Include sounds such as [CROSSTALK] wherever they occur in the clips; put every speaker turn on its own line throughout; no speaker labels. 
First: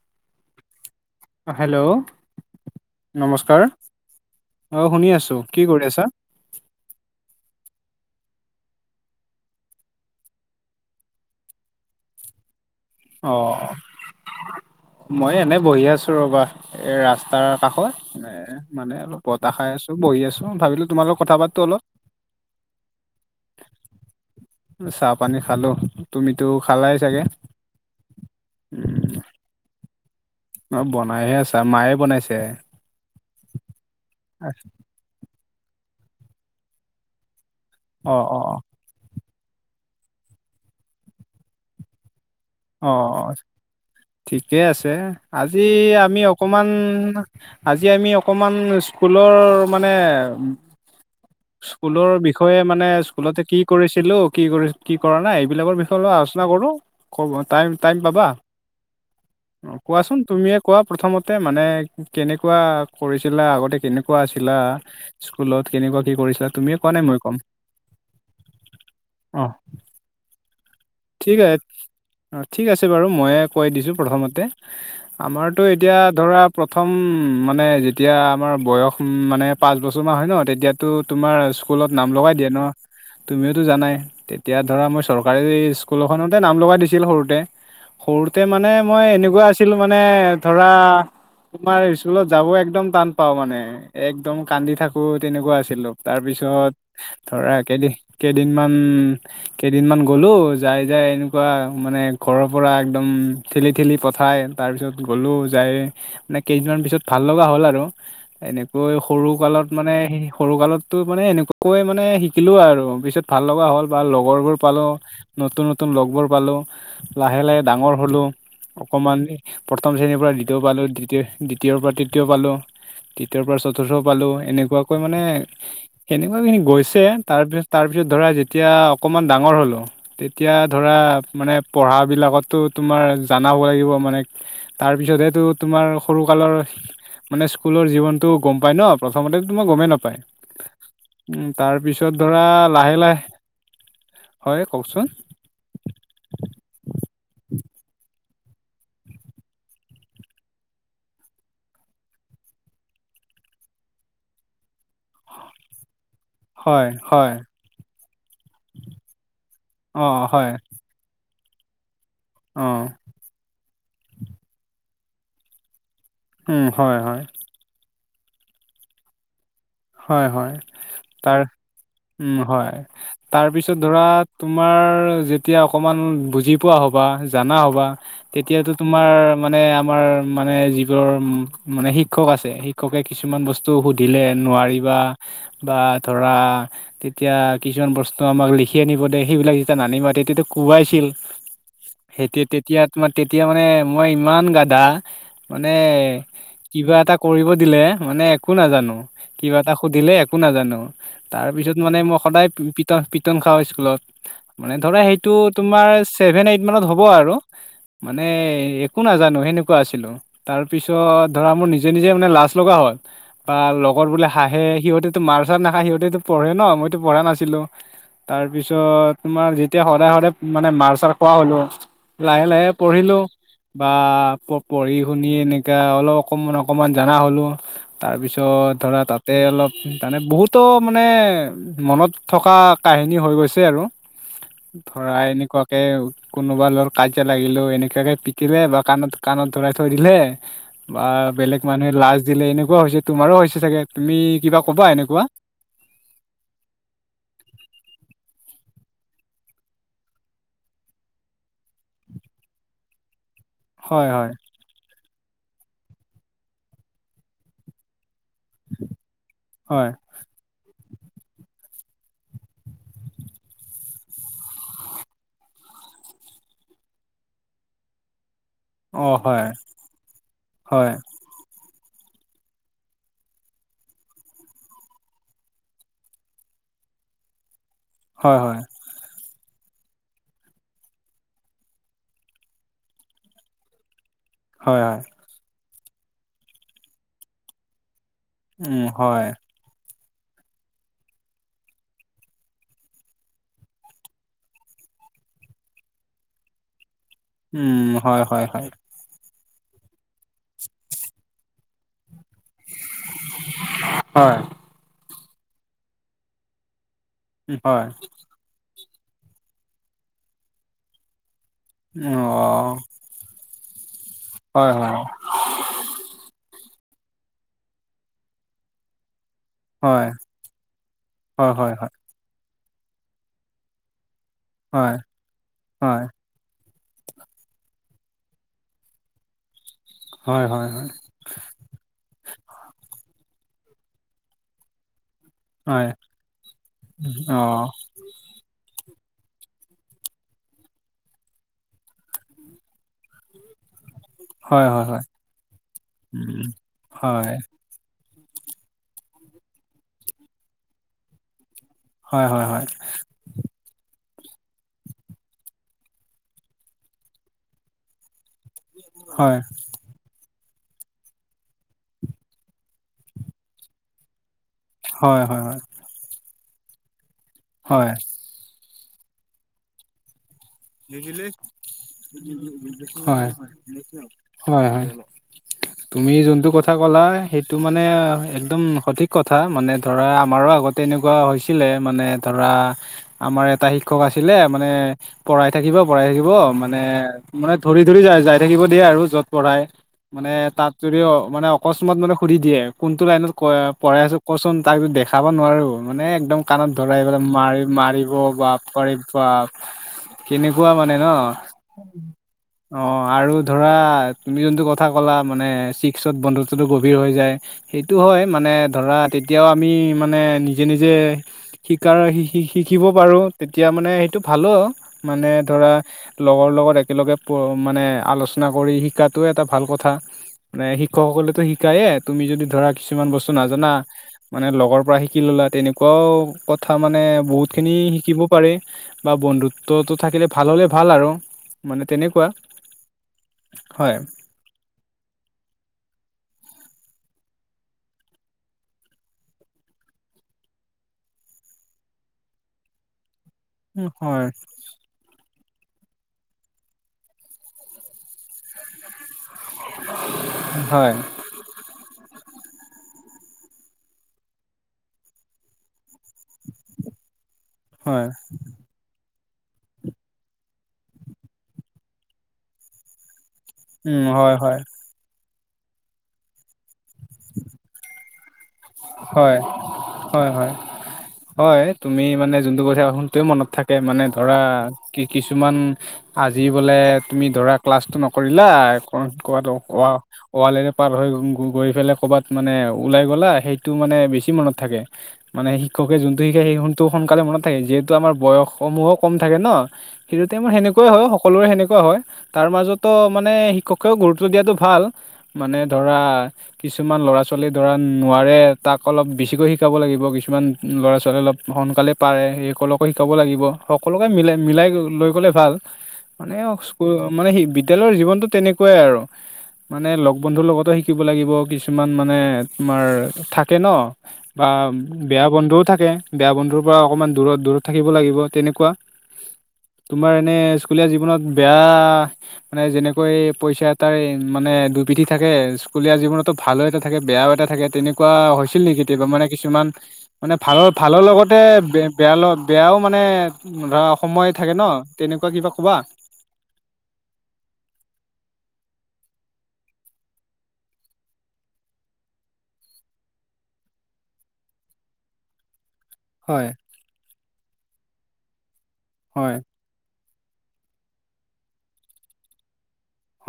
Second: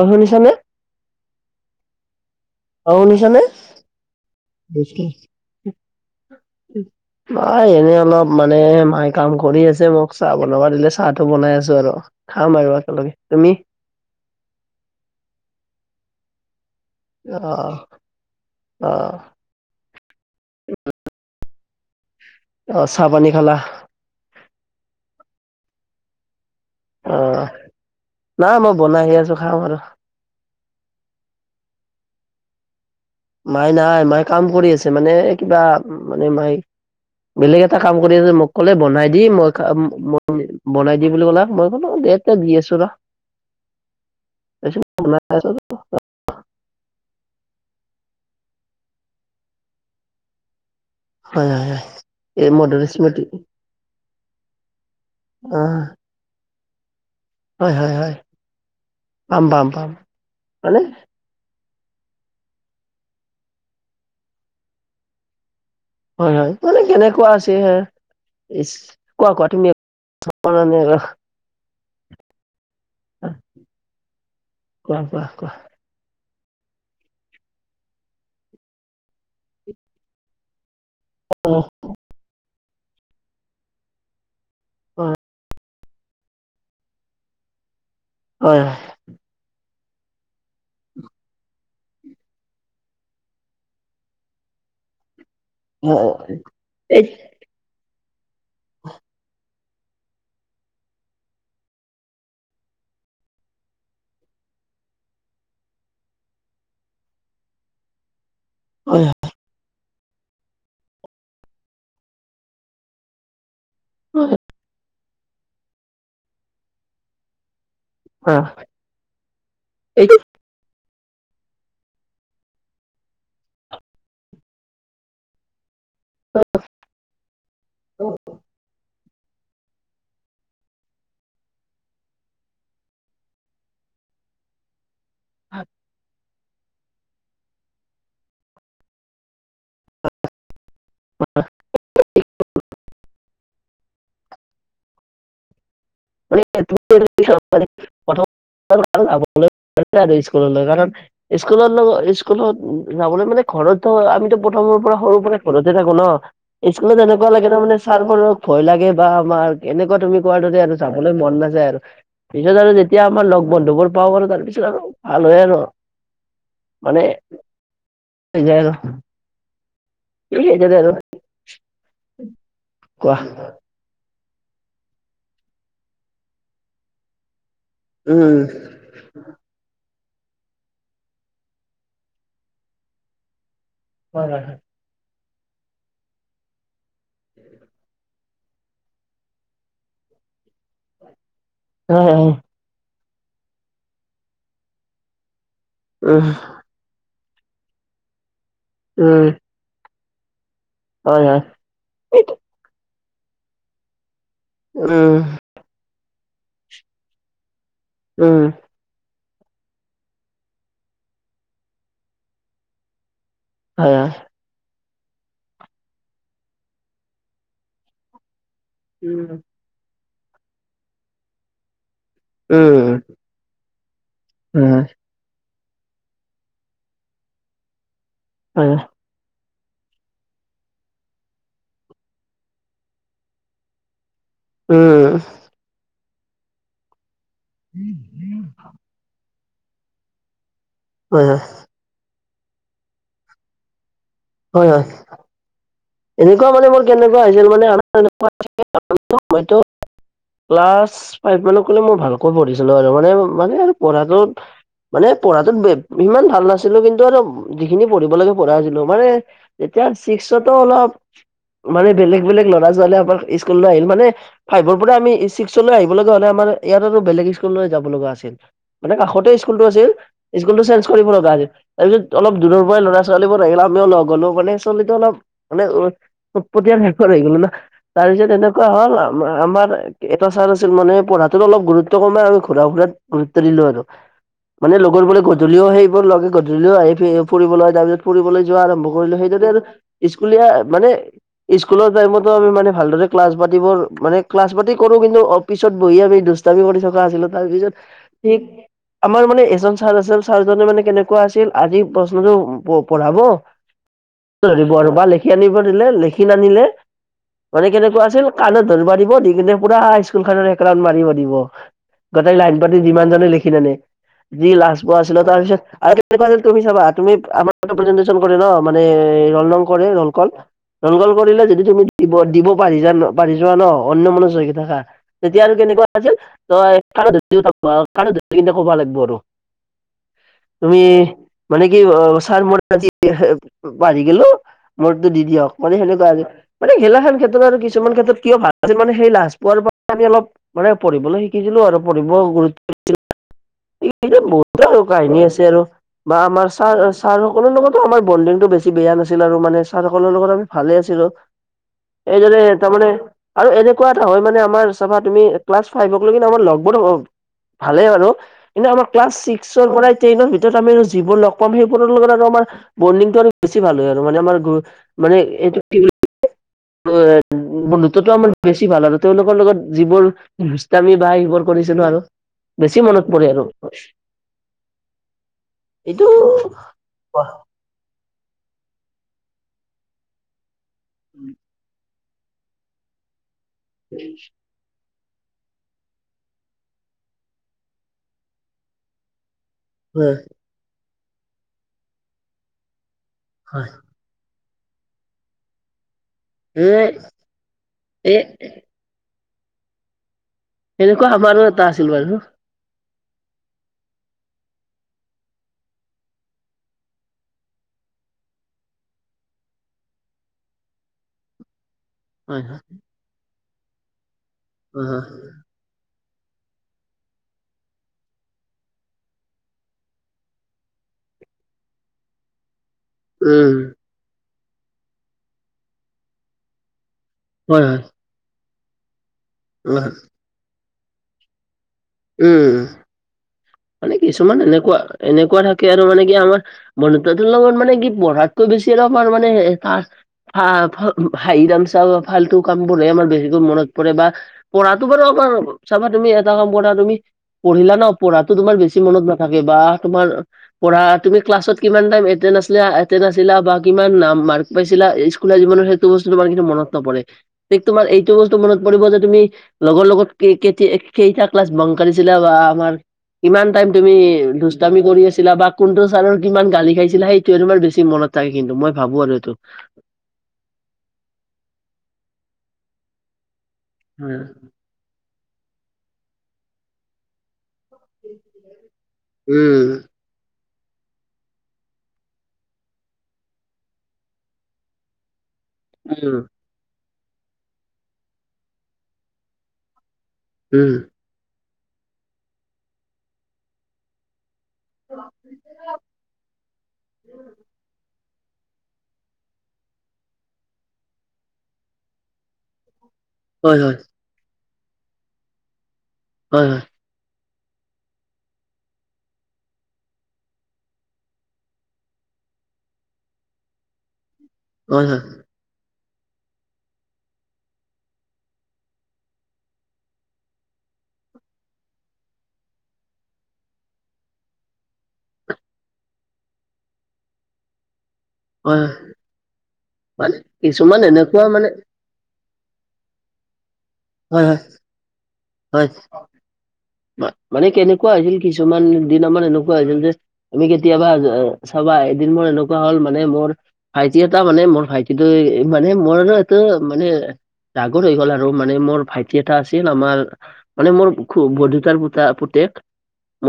অঁ, শুনিছানে?
অঁ, হেল্ল!
অ', শুনিছানে?
নমস্কাৰ, অঁ শুনি আছোঁ। কি কৰি আছা?
মই এনেই অলপ মানে মায়ে কাম কৰি আছে। মোক চাহ বনাব দিলে চাহটো বনাই আছো আৰু। খাম আৰু একেলগে।
অ
তুমি?
মই এনেই বহি আছো ৰ'বা এ ৰাস্তাৰ
অ',
কাষত এ মানে
অ',
ওপত চাহ খাইআছোঁ, বহিআছোঁ ভাৱিলোঁ তোমাৰ লগত কথা পাতো অলপ।
অঁ, চাহ পানী খালা?
চাহ পানী খালোঁ। তুমিটো খালাই চাগে?
অ', নাই মই বনাইহে আছো খাম আৰু।
অঁ, বনাইহে আছা? মায়ে বনাইছে?
মায় নাই, মায়ে কাম কৰি আছে। মানে, কিবা মানে মায় বেলেগ এটা কাম কৰি
অ
আছে।
অ
মোক ক'লে বনাই দে মই খাম মই বনাই দে বুলি ক'লে আও। মই ক'লো দে দে দি আছোঁ।
অঁ ঠিকে
তাৰপিছত
আছে।
বনাই আছো।
আজি আমি অকমান আজি আমি অকমান স্কুলৰ মানে
হয়, হয়, হয়,
স্কুলৰ
এই
বিষয়ে
মধুৰ
মানে
স্মৃতি
স্কুলতে কি কৰিছিলোঁ, কি কৰি কি কৰা নাই এইবিলাকৰ
অ',
বিষয়ে অলপ আলোচনা কৰোঁ। ক'বা
হয়,
টাইম-
হয়,
টাইম
হয়,
পাবা?
পাম, পাম, পাম।
কোৱাচোন তুমিয়ে কোৱা
মানে
প্ৰথমত তে মানে কেনেকুৱা কৰিছিলা, আগতে কেনেকুৱা আছিলা? স্কুলত কেনেকুৱা কি
হয়,
কৰিছিলা
হয়।
তুমিয়ে
মানে
কোৱা নাই মই
কেনেকুৱা
ক'ম
আছে হে স্ কোৱা,
অ
কোৱা তুমিয়ে [UNINTELLIGIBLE]
ঠিক আ অ ঠিক আছে বাৰু মইয়ে কৈ দিছোঁ প্ৰথমতে।
কোৱা কোৱা কোৱা
আমাৰটো এতিয়া ধৰা প্ৰথম মানে যেতিয়া আমাৰ বয়স মানে পাঁচ বছৰমান হয় ন' তেতিয়া টো তোমাৰ
অ
স্কুলত নাম লগাই দিয়ে ন' তুমিওটো জানাই? তেতিয়া ধৰা
অ
মই চৰকাৰী স্কুল এখনতে নাম লগাই দিছিল সৰুতে। সৰুতে
হয় হয়
মানে মই এনেকুৱা আছিলো মানে ধৰা তোমাৰ স্কুলত যাব একদম টান পাওঁ মানে। একদম কান্দি থাকো তেনেকুৱা আচি আছিলো
অ
তাৰপিছত
এই
ধৰা কেইদি কেইদিনমান কেইদিনমান গ'লো যাই যাই এনেকুৱা মানে ঘৰৰ পৰা একদম ঠেলি ঠেলি পঠাই তাৰপিছত গ'লোঁ যায় মানে কেইদিনমান পিছত ভাল লগা হ'ল আৰু। এনেকৈ
হয়
সৰু কালত মানে সৰু কালতটো মানে এনেকুৱাকৈ মানে শিকিলো আৰু পিছত ভাল লগা হ'ল বা
হয়
লগৰবোৰ পালোঁ। নতুন নতুন লগবোৰ পালোঁ। লাহে লাহে ডাঙৰ হ'লো
অ
অকমান। প্ৰথম
এইটো
শ্ৰেণীৰ পৰা দ্বিতীয় পালোঁ, দ্বিতীয় দ্বিতীয়ৰ পৰা তৃতীয় পালোঁ, তৃতীয়ৰ পৰা চতুৰ্থ পালোঁ, এনেকুৱাকৈ মানে সেনেকুৱাখিনি গৈছে। তাৰপিছ -তাৰপিছত ধৰা যেতিয়া অকমান ডাঙৰ হ'লো তেতিয়া ধৰা মানে পঢ়া বিলাকতটো তোমাৰ জনাব হ'ব লাগিব মানে তাৰপিছতহেটো তোমাৰ সৰুকালৰ মানে স্কুলৰ জীৱনটো গম পাই ন'। প্ৰথমটো তোমাৰ গমেই নাপায়। তাৰপিছত ধৰা লাহে লাহে হয় কওকচোন?
[UNINTELLIGIBLE] ইস্কুললৈ জান নাই। স্কুলত লগ স্কুলত যাবলৈ মানে ঘৰতটো আমিটো প্ৰথমৰ পৰা, সৰুৰ পৰা ঘৰতে থাকো ন'।
হয়
স্কুলত এনেকুৱা
হয়
লাগে তাৰমানে ছাৰবোৰক ভয় লাগে বা আমাৰ এনেকুৱা
অ
তুমি কোৱাৰ
হয়
দৰে আৰু যাবলৈ মন নাযায় আৰু। পিছত
অ
আৰু যেতিয়া আমাৰ লগ বন্ধু বোৰ পাওঁ আৰু তাৰপিছত আৰু ভাল হয় আৰু,
উম হয়
মানে
হয়
গে'ল।
হয়। হয়। তাৰ উম। হয়।
কোৱা
তাৰপিছ ধৰা তোমাৰ যেতিয়া অকণমান বুজি পোৱা হ'বা, জানা হ'বা।
উম
তেতিয়াতো তোমাৰ মানে আমাৰ মানে যিবোৰ মানে শিক্ষক আছে, শিক্ষকে কিছুমান বস্তু টো সুধিলে
হয় হয়
নোৱাৰিবা বা ধৰা তেতিয়া কিছুমান বস্তু আমাক লিখি আনিব দে সেইবিলাক যেতিয়া নানিবা তেতিয়াটো কোবাইছিল।
হয় হয়
সেতেতিয়া, তেতিয়া তোমাৰ তেতিয়া মানে মই ইমান গাধা মানে
উম
কিবা এটা কৰিব দিলে মানে একো নাজানো।
উম।
কিবা এটা সুধিলে একো নাজানো
হয় হয়
তাৰ পিছত মানে মই
উম
সদায় পিতন, পিতন খাওঁ স্কুলত মানে ধৰা সেইটোত তোমাৰ সেভেন এইট মানত হ'ব আৰু মানে
উম
একো নাজানো সেনেকুৱা আছিলো। তাৰ পিছত ধৰা মোৰ নিজে নিজে মানে লাজ লগা হ'ল। বা
হয়
লগৰ
হয়
বোলে হাহে। সিহঁতেতো মাৰ-চাৰ নাখায়, সিহঁতেতো পঢ়ে ন', মইতো পঢ়া নাছিলো। তাৰ পিছত
উম
তোমাৰ যেতিয়া সদায় সদায় মানে মাৰ চাৰ খোৱা হ'লো লাহে লাহে
উম
পঢ়িলো বা প পঢ়ি শুনি এনেকা অলপ অকণমান, অকণমান জনা হ'লো।
হয়
তাৰপিছত
হয়
ধৰা তাতে অলপ, সেইকাৰণে বহুতো মানে মনত থকা কাহিনী হৈ গৈছে আৰু ধৰা
উম
এনেকুৱাকে কোনোবা লৰ কাজিয়া লাগিলেও এনেকুৱাকে পিটিলে ব কানত কাণত ধৰাই থৈ দিলে বা
হয় হয়
বেলেগ মানুহে লাজ দিলে এনেকুৱা হৈছে তোমাৰো হৈছে। চাগে তুমি কিবা
হয় হয়
ক'বা এনেকুৱা।
এনেকুৱা মানে মোৰ কেনেকুৱা হৈছিল মানে [UNINTELLIGIBLE] ক্লাছ ফাইভ মানক কলে মই ভালকৈ পঢ়িছিলো আৰু মানে মানে
হয়
পঢ়াটো
হয়
মানে পঢ়াটোত সিমান ভাল নাছিলো কিন্তু আৰু যিখিনি পঢ়িব লাগে পঢ়ছিলো মানে যেতিয়া
হয়
চিক্সতো অলপ মানে, বেলেগ বেলেগ ল'ৰা ছোৱালী আমাৰ স্কুললৈ আহিল মানে ফাইভৰ পৰা আমি ছিক্সলৈ আহিব লগা হ'লে আমাৰ ইয়াত আৰু বেলেগ স্কুললৈ যাব লগা আছিল। মানে
অ
কাষতে
হয়
স্কুলটো আছিল স্কুল টো চেঞ্জ
হয়
কৰিব লগা আজ তাৰ পিছত অলপ দূৰৰ পৰাই ল'ৰা ছোৱালীবোৰ আহিল আত্মীয় লগ গ'লো মানে আচলীটো অলপ মানে উটপটীয়া শেষৰ হৈ গলো না তাৰ পিছত
হয় হয়
এনেকুৱা হ'ল আৰু আমাৰ এটা ছাৰ আছিল মানে পঢ়াটোত অলপ গুৰুত্ব কমে আমি ঘুৰা ফুৰাত গুৰুত্ব দিলো আৰু মানে
হয়
লগৰ
হয়
বোলে গধূলিও সেইবোৰ লগে গধূলিও আহি ফুৰিবলৈ হয় তাৰ পিছত ফুৰিবলৈ যোৱা
উম
আৰম্ভ কৰিলো
হয়
সেইদৰে আৰু স্কুলীয়া মানে স্কুলৰ টাইমতো আমি মানে ভালদৰে ক্লাছ পাতিবোৰ মানে ক্লাছ পাতি কৰো কিন্তু পিছত বহি আমি দুষ্টামি কৰি থকা আছিলো তাৰ পিছত
উম হয়
ঠিক
হয় হয়
আমাৰ মানে এজন ছাৰ আছিল ছাৰজনে মানে কেনেকুৱা আছিল আজি প্ৰশ্নটো পঢ়াব,
হয়
ধৰিব আৰু বা লিখি আনিব দিলে লেখি নানিলে মানে
হয়
কেনেকুৱা আছিল কাণত ধৰিব দিব দি পিনে পুৰা হাইস্কুল খত এক ৰাউণ্ড মাৰিব দিব।
অ
গোটেই লাইন পাতি যিমান জনে লিখি আনে যি
হয়
লাজ
হয়
পোৱা আছিল তাৰ পিছত আৰু তুমি চাবা তুমি আমাৰ প্ৰেজেটেচন কৰে ন মানে ৰলং ৰল
হয়
ৰল ক কৰিলে
হয়
যদি
হয়
তুমি দিব দিব পাৰি যাৰি যোৱা ন অন্য মানুহ হৈ
হয়
তেতিয়া আৰু কেনেকুৱা আছিল
হয়
[UNINTELLIGIBLE]
হয় হয়
তুমি মানে কি অ ছাৰ মই আজি পাহ-ৰি গেলো মোৰতো দি দিয়ক মানে সেনেকুৱা আৰু মানে হেলাখান
হয় হয় হয় অ
ক্ষেত্ৰত আৰু কিছুমান ক্ষেত্ৰত কিয় ভাল আজি মানে সেই লাজ পোৱাৰ পৰা আমি অলপ মানে পঢ়িবলৈ শিকিছিলো আৰু পঢ়িব গুৰুত্ব
[UNINTELLIGIBLE]
এ
হয়
বহুতে আৰু
হয় হয়
কাহিনী আছে আৰু বা
উম
আমাৰ ছাৰ
হয়
ছাৰ
হয়
সকলৰ লগত আমাৰ বণ্ডিং টো বেছি বেয়া নাছিল আৰু মানে ছাৰ সকলৰ লগত আমি ভালে আছিলো
হয়
এইদৰে তাৰমানে আৰু এনেকুৱা এটা হয় মানে আমাৰ চাবা তুমি ক্লাছ ফাইভক লগি আমাৰ লগবোৰ হওক ভালে বাৰু কিন্তু আমাৰ ক্লাছ
হয়
ছিক্সৰ পৰাই ট্ৰেইনৰ ভিতৰত আমি যিবোৰ লগ পাম সেইবোৰৰ লগত আৰু আমাৰ বণ্ডিংটো আৰু বেছি ভাল হয় আৰু মানে আমাৰ গ্ৰ মানে
হয় হয় হয় হয়
এইটো কি উ
হয়
বন্ধুত্বটো আমাৰ বেছি ভাল আৰু তেওঁলোকৰ লগত যিবোৰ দুষ্টামি বা সেইবোৰ কৰিছিলো আৰু বেছি মনত পৰে
হয়
আৰু
হয় হয়
এইটো
তুমি যোনটো কথা ক'লা সেই সেইটো মানে একদম সঠিক কথা মানে ধৰা আমাৰো আগতে এনেকুৱা হৈছিলে মানে ধৰা আমাৰ এটা শিক্ষক আছিলে মানে পঢ়াই থাকিব পঢ়াই থাকিব মানে মানে ধৰি ধৰি যাই যাই থাকিব দিয়ে আৰু য'ত পঢ়াই
হয়
মানে তাত যদিও মানে অকস্মাত মানে সুধি দিয়ে কোনটো লাইনত ক
হয়
পঢ়াই আছো কচোন তাপি দেখাব নোৱাৰো মানে একদম
এ
কাণত ধৰাই পেলাই মাৰি মাৰিব
এ
বা পৰে বাপ কেনেকুৱা মানে ন
এনেকুৱা আমাৰো এটা আছিল বাৰু
অ আৰু ধৰা তুমি যোনটো কথা ক'লা মানে চিক্সত বন্ধত্বটো গভীৰ হৈ যায় সেইটো হয় মানে ধৰা তেতিয়াও আমি মানে নিজে নিজে শিকাৰ শি শি
হয়
শিকিব পাৰোঁ তেতিয়া মানে সেইটো ভালো
হয় হয়
মানে ধৰা লগৰ লগত একেলগে প মানে আলোচনা কৰি শিকাটো এটা ভাল কথা মানে শিক্ষকসকলে তো শিকায়ে তুমি যদি ধৰা কিছুমান বস্তু
উম
নাজানা মানে লগৰ পৰা শিকি ললা তেনেকুৱাও কথা মানে বহুত
হয়
খিনি
হয়
শিকিব পাৰি বা বন্ধুত্বটো থাকিলে ভাল হ'লে ভাল আৰু মানে তেনেকুৱা
উম
হয়
মানে কিছুমান এনেকুৱা এনেকুৱা থাকে আৰু মানে কি আমাৰ বন্ধুত্বহতৰ লগত মানে কি পঢ়াতকৈ বেছি আৰু আমাৰ মানে হে হা হা ফ উম হাহি তামছা ফাল্টু কাম বোৰে আমাৰ বেছিকৈ মনত
উম,
পঢ়ে বা
হয়,
পঢ়াটো বাৰু আমাৰ চাবা তুমি এটা কাম কৰা তুমি পঢ়িলা ন পঢ়া টো তোমাৰ বেছি মনত নাথাকে বা তোমাৰ পঢ়া
হয়,
তুমি ক্লাছত কিমান টাইম এটেন আছিলা এটেন আছিলা বা কিমান নাম মাৰ্ক পাইছিলা কোলা জীৱনৰ সেইটো বস্তু তোমাৰ কিন্তু মত নপৰে এই তোমাৰ
হয়,
এইটো বস্তু মনত কৰিব যে তুমি লগৰ লগত কে কেতি কেইটা ক্লাছ বং কাৰিছিলা বা আমাৰ কিমান টাইম তুমি
উম, হয়, হয়,
দুস্তামি কৰি আছিলা বা কোনটো ছাৰৰ কিমান গালি খাইছিলা সেইটোয়ে তোমাৰ বেছি মনত থাকে কিন্তু মই ভাবো আৰু
হয়,
এইটো
হয় হয় হয় তুমি মানে যোনটো কথা সোনটোৱে মনত থাকে মানে
উম
ধৰা কি কিছুমান আজি বোলে তুমি ধৰা ক্লাছটো নকৰিলা ক কোৱাটো
উম
কোৱা ৱালেৰে পাৰ হৈ গ গৈ পেলাই কৰবাত মানে ওলাই গ'লা সেইটো মানে বেছি মনত থাকে মানে শিক্ষকে যোনটো শিকাই সেইকণ টো সোনকালে মনত থাকে যিহেতু আমাৰ বয়সসমূহো কম থাকে ন সেইটো টাইমত
উম
সেনেকুৱাই হয় সকলোৰে সেনেকুৱা হয় তাৰ মাজতো মানে শিক্ষক কেও গুৰুত্ব দিয়াটো ভাল মানে ধৰা কিছুমান ল'ৰা ছোৱালী ধৰা নোৱাৰে তাক অলপ বেছিকৈ শিকাব লাগিব কিছুমান ল'ৰা ছোৱালী অলপ সোনকালে পাৰে সেইসকলক কৈ শিকাব লাগিব
হয় হয়
সকলোকে মিলাই মিলাই লৈ গ'লে ভাল মানে
হয়
মানে সেই বিদ্যালয়ৰ জীৱনতটো তেনেকুৱাই আৰু মানে লগ বন্ধুৰ লগতো শিকিব লাগিব কিছুমান মানে তোমাৰ থা থাকে ন বা
হয় হয় হয়
বেয়া বন্ধুও থাকে বেয়া বন্ধুৰ পৰা অকণমান দূৰত দূৰত থাকিব লাগিব তেনেকুৱা তোমাৰ এনে স্কুলীয়া জীৱনত বেয়া মানে যেনেকৈ পইচা এটাৰ মানে দুপিঠি থাকে স্কুলীয়া জীৱনতো ভালো এটা থাকে বেয়াও এটা থাকে তেনেকুৱা
হয়
হৈছিল
হয়
নেকি কেতিয়াবা মানে কিছুমান মানে ভালৰ
কিছুমান
ভালৰ
এনেকুৱা
লগতে
মানে
বে বেয়া লগত বেয়াও মানে ধৰা
হয়
সময়
হয়
থাকে ন তেনেকুৱা কিবা
হয়
ক'বা
মানে কেনেকুৱা হৈছিল কিছুমান দিনত মানে এনেকুৱা হৈছিল যে তুমি কেতিয়াবা চাবা এদিন মোৰ এনেকুৱা হ'ল মানে মোৰ ভাইটি এটা মানে মোৰ ভাইটি কিন্তু এই মানে মোৰ এইটো
হয়
মানে ডাঙৰ হৈ গল আৰু মানে মোৰ ভাইটি এটা
হয়
আ আছিল আমাৰ মানে মোৰ খু বৰদেউতাৰ পুতা পুতেক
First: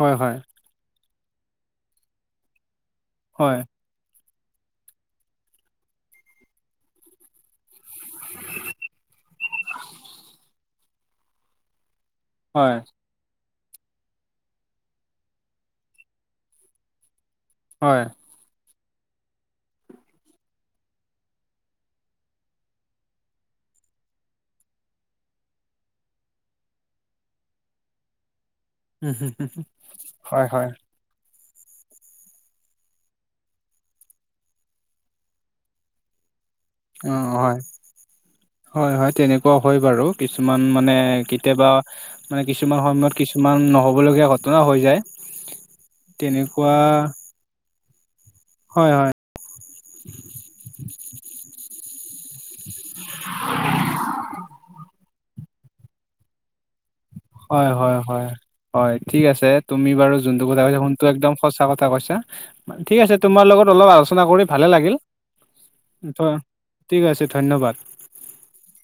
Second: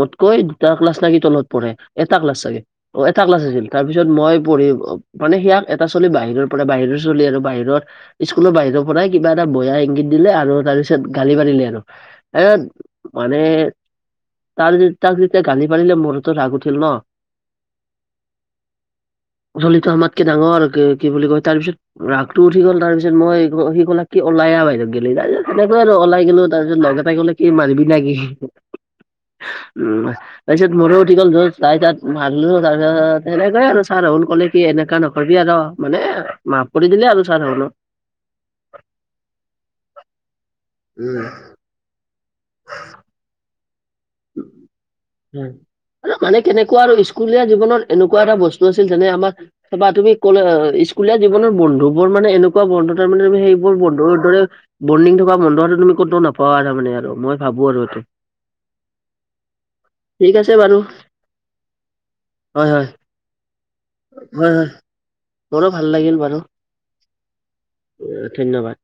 হয় হয়
এটা ক্লাছ থাকি তলত পঢ়ে এটা ক্লাচ চাগে অহ এটা ক্লাচ
হয়
আছিল তাৰ পিছত মই পঢ়ি মানে সেয়াক এটা চলি বাহিৰৰ পৰা বাহিৰৰ চলি আৰু বাহিৰত স্কুলৰ বাহিৰৰ পৰাই কিবা এটা বজাই ইংগিত দিলে আৰু তাৰ পিছত গালি মাৰিলে আৰু এ
হয়
মানে তাৰ তাক যেতিয়া গালি পাৰিলে মোৰতো ৰাগ উঠিল ন
হয়
জলিটো আমাতকে ডাঙৰ আৰু কি বুলি কয় তাৰপিছত ৰাসটো উঠি গ'ল তাৰপিছত মই সি কলে কি উলাই আহা বাইদেউ গ'ি [UNINTELLIGIBLE] তাৰিছতনেকে আৰু লাই গলো তাৰপিছত লগ উলাই গলে কি মাৰিবি না কি উম
হয় হয়
তাৰপিছত মোৰো উঠি গ'ল য তাই তাত মাৰিলোঁ তাৰপিছত সেনেকয়ে আৰু ছাৰ ৰাহুল ক'লে কি এনেকুৱা নকৰিবি আৰু মানে মাফ কৰি দিলে আৰু
অহ হয়
ছাৰহঁতে।
হয় হয় তেনেকুৱা হয় বাৰু কিছুমান মানে
উম,
কেতিয়াবা মানে কিছুমান সময়ত কিছুমান নহ'ব নহব লগীয়া ঘটনা হৈ যায়
উম। আৰু মানে
তেনেকুৱা
কেনেকুৱা আৰু স্কুলীয়া জীৱনত এনেকুৱা এটা বস্তু আছিল
হয়
যেনে
হয়
আমাৰ কবা তুমি কলে অহ স্কুলীয়া জীৱনৰ বন্ধু বোৰ মানে এনে এনেকুৱা বন্ধ তাৰ তুমি সেইবোৰ বন্ধ দৰে বৰ্ডিং থকা বন্ধটো তুমি ক'তও নাপোৱা তাৰ মানে আৰু মই ভাবো
হয়
আৰু
হয়
এইটো
হয় হয় ঠিক আছে তুমি বাৰু
ঠিক
যোনটো
আছে
কথা
বাৰু
কৈছা সোনটো একদম সঁচা কথা কৈছা
হয়, হয়,
ঠিক আছে তোমাৰ লগত অলপ আলোচনা কৰি ভালে লাগিল
মোৰ ভাল লাগে
অহ ঠিক আছে ধন্যবাদ
ধন্যবাদ